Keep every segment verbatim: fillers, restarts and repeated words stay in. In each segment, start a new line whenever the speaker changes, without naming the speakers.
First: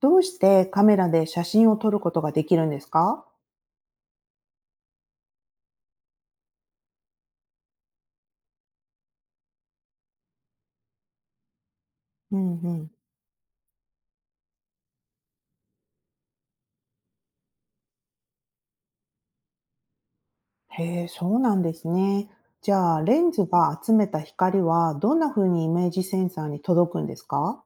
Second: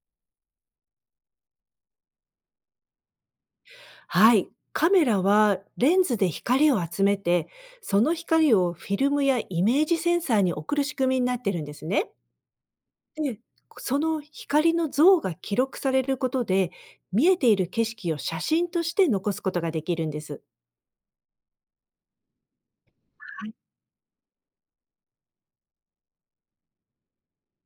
どうしてカメラで写真を撮ることができるんですか？
はい。カメラはレンズで光を集めて、その光をフィルムやイメージセンサーに送る仕組みになってるんですね。
うんうん。
で、その光の像が記録されることで、見えている景色を写真として残すことができるんです。
へえ、そうなんですね。じゃあ、レンズ
はい、
が集めた光はどんな風にイメージセンサーに届くんですか？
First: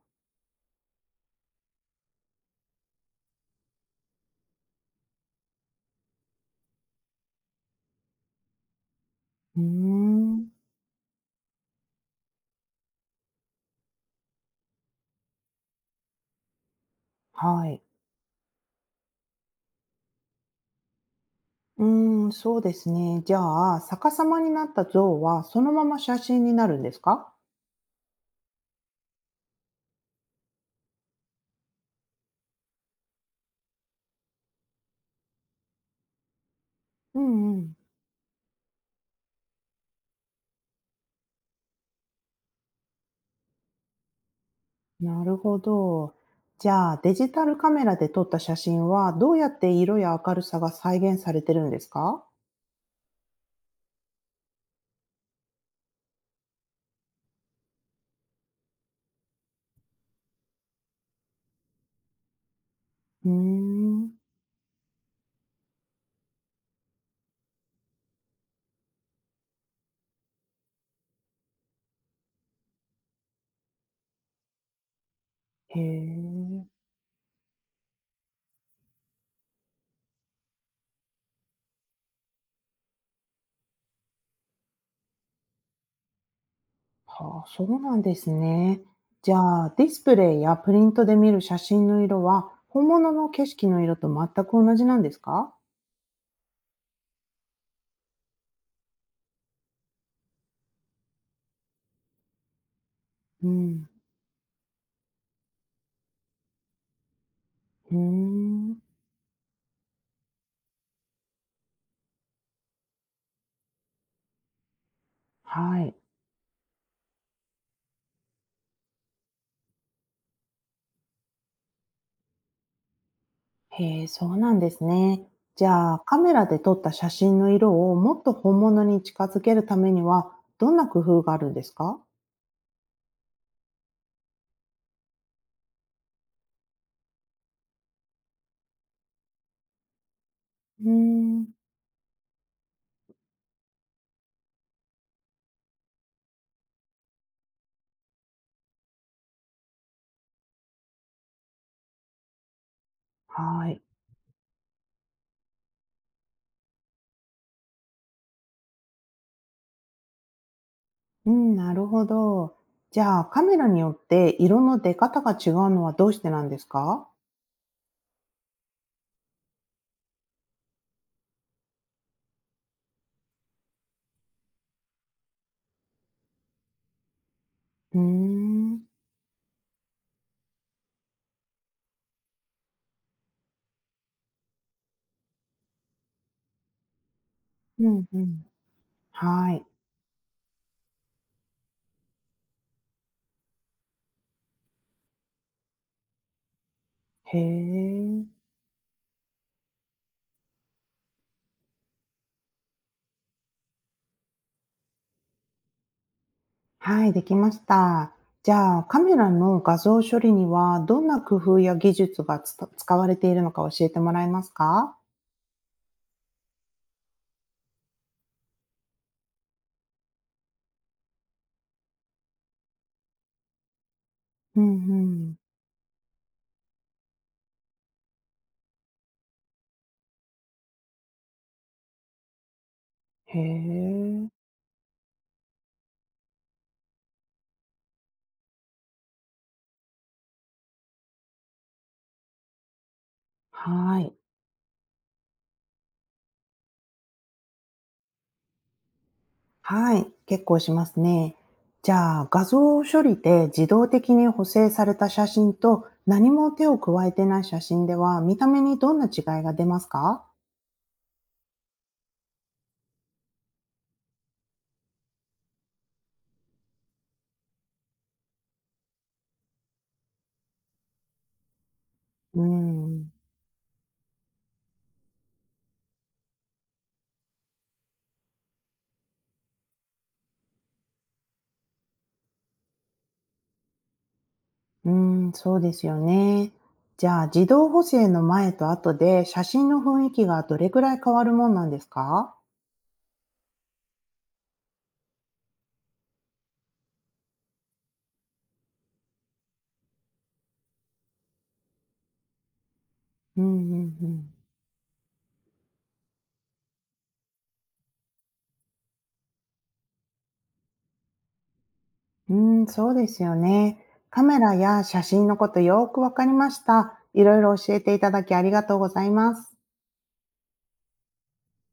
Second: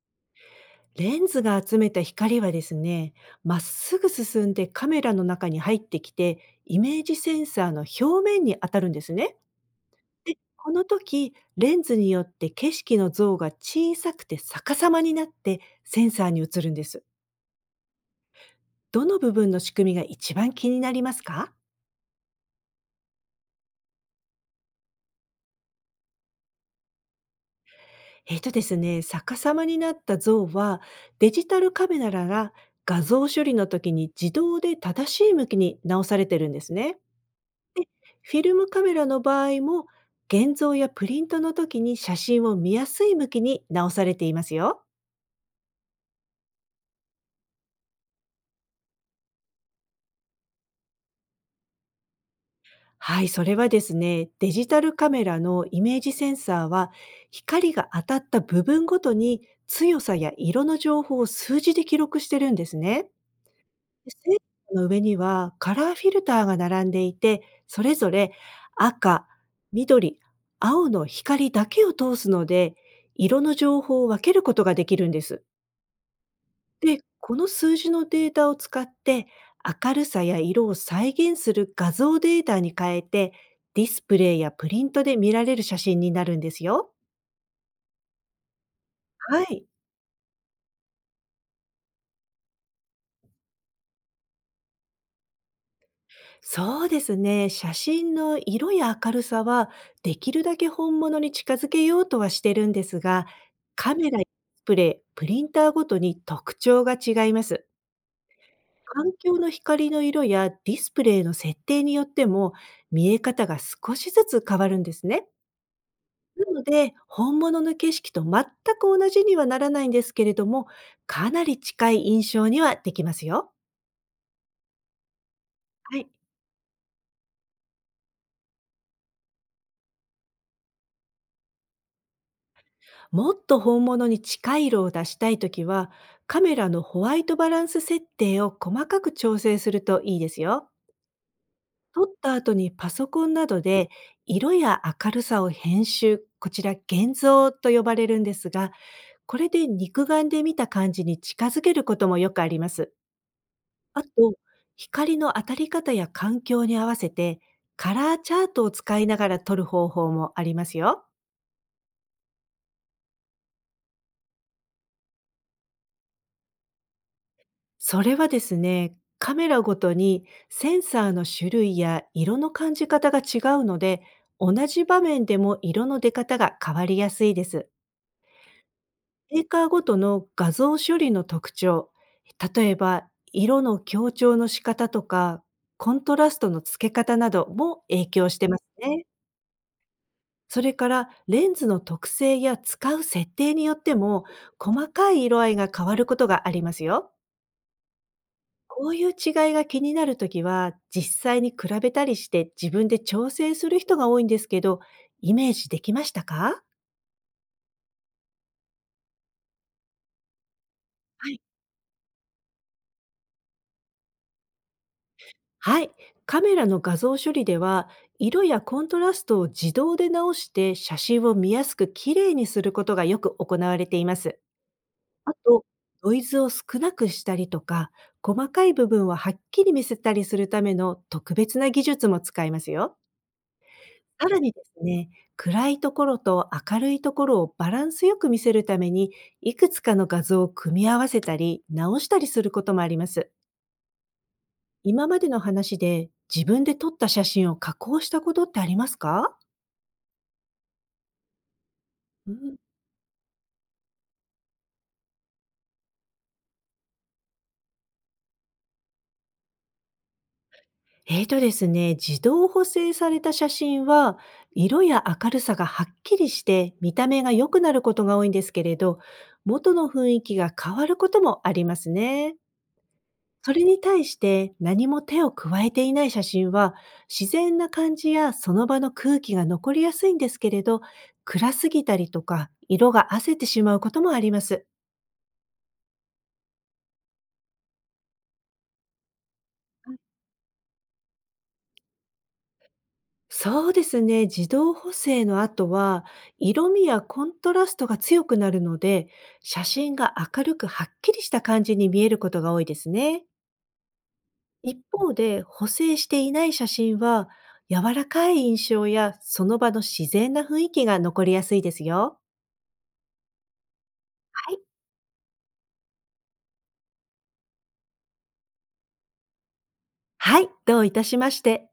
レンズが集めた光はですね、まっすぐ進んでカメラの中に入ってきて、イメージセンサーの表面に当たるんですね。
うー
で、
ん。
この時、レンズによって景色の像が小さくて逆さまになってセンサーに映るんです。
はい。
どの部分の仕組みが一番気になりますか？
うーん、そうですね。じゃあ、逆さまになった像はそのまま写真になるんですか？
えっ、とですね、逆さまになった像はデジタルカメラなら画像処理の時に自動で正しい向きに直されてるんですね。
うんうん。
フィルムカメラの場合も現像やプリントの時に写真を見やすい向きに直されていますよ。
なるほど。じゃあ、デジタルカメラで撮った写真はどうやって色や明るさが再現されてるんですか？
はい、それはですね、デジタルカメラのイメージセンサーは、光が当たった部分ごとに強さや色の情報を数字で記録してるんですね。
うー
で
ん。
センサーの上にはカラーフィルターが並んでいて、それぞれ赤、緑、青の光だけを通すので、色の情報を分けることができるんです。
へえ。
で、この数字のデータを使って、明るさや色を再現する画像データに変えて、ディスプレイやプリントで見られる写真になるんですよ。
はあ、そうなんですね。じ
は
ゃ
い。
あ、ディスプレイやプリントで見る写真の色は、本物の景色の色と全く同じなんですか？
そうですね。写真の色や明るさは、できるだけ本物に近づけようとはしてるんですが、
うん。
カメラやディスプレイ、プリンターごとに特徴が違います。
うーん。
環境の光の色やディスプレイの設定によっても、見え方が少しずつ変わるんですね。
はい。
なので、本物の景色と全く同じにはならないんですけれども、かなり近い印象にはできますよ。
へえ、そうなんですね。じゃあ、
はい。
カメラで撮った写真の色をもっと本物に近づけるためには、どんな工夫があるんですか？
もっと本物に近い色を出したいときは、カメラのホワイトバランス設定を細かく調整するといいですよ。
うーん。
撮った後にパソコンなどで色や明るさを編集、こちら現像と呼ばれるんですが、これで肉眼で見た感じに近づけることもよくあります。
はい。
あと、光の当たり方や環境に合わせて、カラーチャートを使いながら撮る方法もありますよ。
うん、なるほど。じゃあ、カメラによって色の出方が違うのはどうしてなんですか？
それはですね、カメラごとにセンサーの種類や色の感じ方が違うので、同じ場面でも色の出方が変わりやすいです。
うーん。
メーカーごとの画像処理の特徴、例えば色の強調の仕方とか、コントラストの付け方なども
うん、
影
う
響し
ん。
てますね。
はい。
それからレンズの特性や使う設定によっても細かい色合いが変わることがありますよ。
へえ。
こういう違いが気になるときは実際に比べたりして自分で調整する人が多いんですけど、イメージできましたか？
はい、できました。じゃあ、カメラの画像処理にはどんな
は
工
い。
夫や技術がつた使われているのか教えてもらえますか？
はい。カメラの画像処理では色やコントラストを自動で直して写真を見やすく綺麗にすることがよく行われています。
うんう
あ
ん。
と、ノイズを少なくしたりとか、細かい部分をはっきり見せたりするための特別な技術も使えますよ。
へえ。
さらにですね、暗いところと明るいところをバランスよく見せるために、いくつかの画像を組み合わせたり、直したりすることもあります。
はい。
今までの話で自分で撮った写真を加工したことってありますか？
はい、結構しますね。じゃあ、
う
画
ん、
像処理で自動的に補正された写真と、何も手を加えてない写真では、見た目にどんな違いが出ますか？
えーとですね、自動補正された写真は、色や明るさがはっきりして見た目が良くなることが多いんですけれど、元の雰囲気が変わることもありますね。
うん。
それに対して何も手を加えていない写真は、自然な感じやその場の空気が残りやすいんですけれど、暗すぎたりとか、色が褪せてしまうこともあります。
うーん、そうですよね。じゃあ、自動補正の前と後で写真の雰囲気がどれくらい変わるもんなんですか？
そうですね。自動補正の後は、色味やコントラストが強くなるので、写真が明るくはっきりした感じに見えることが多いですね。
うんうんうん。
一方で、補正していない写真は、柔らかい印象やその場の自然な雰囲気が残りやすいですよ。
うーん、そうですよね。カメ
は
ラ
い。
や写真のことよーくわかりました。いろいろ教えていただきありがとうございます。
はい、どういたしまして。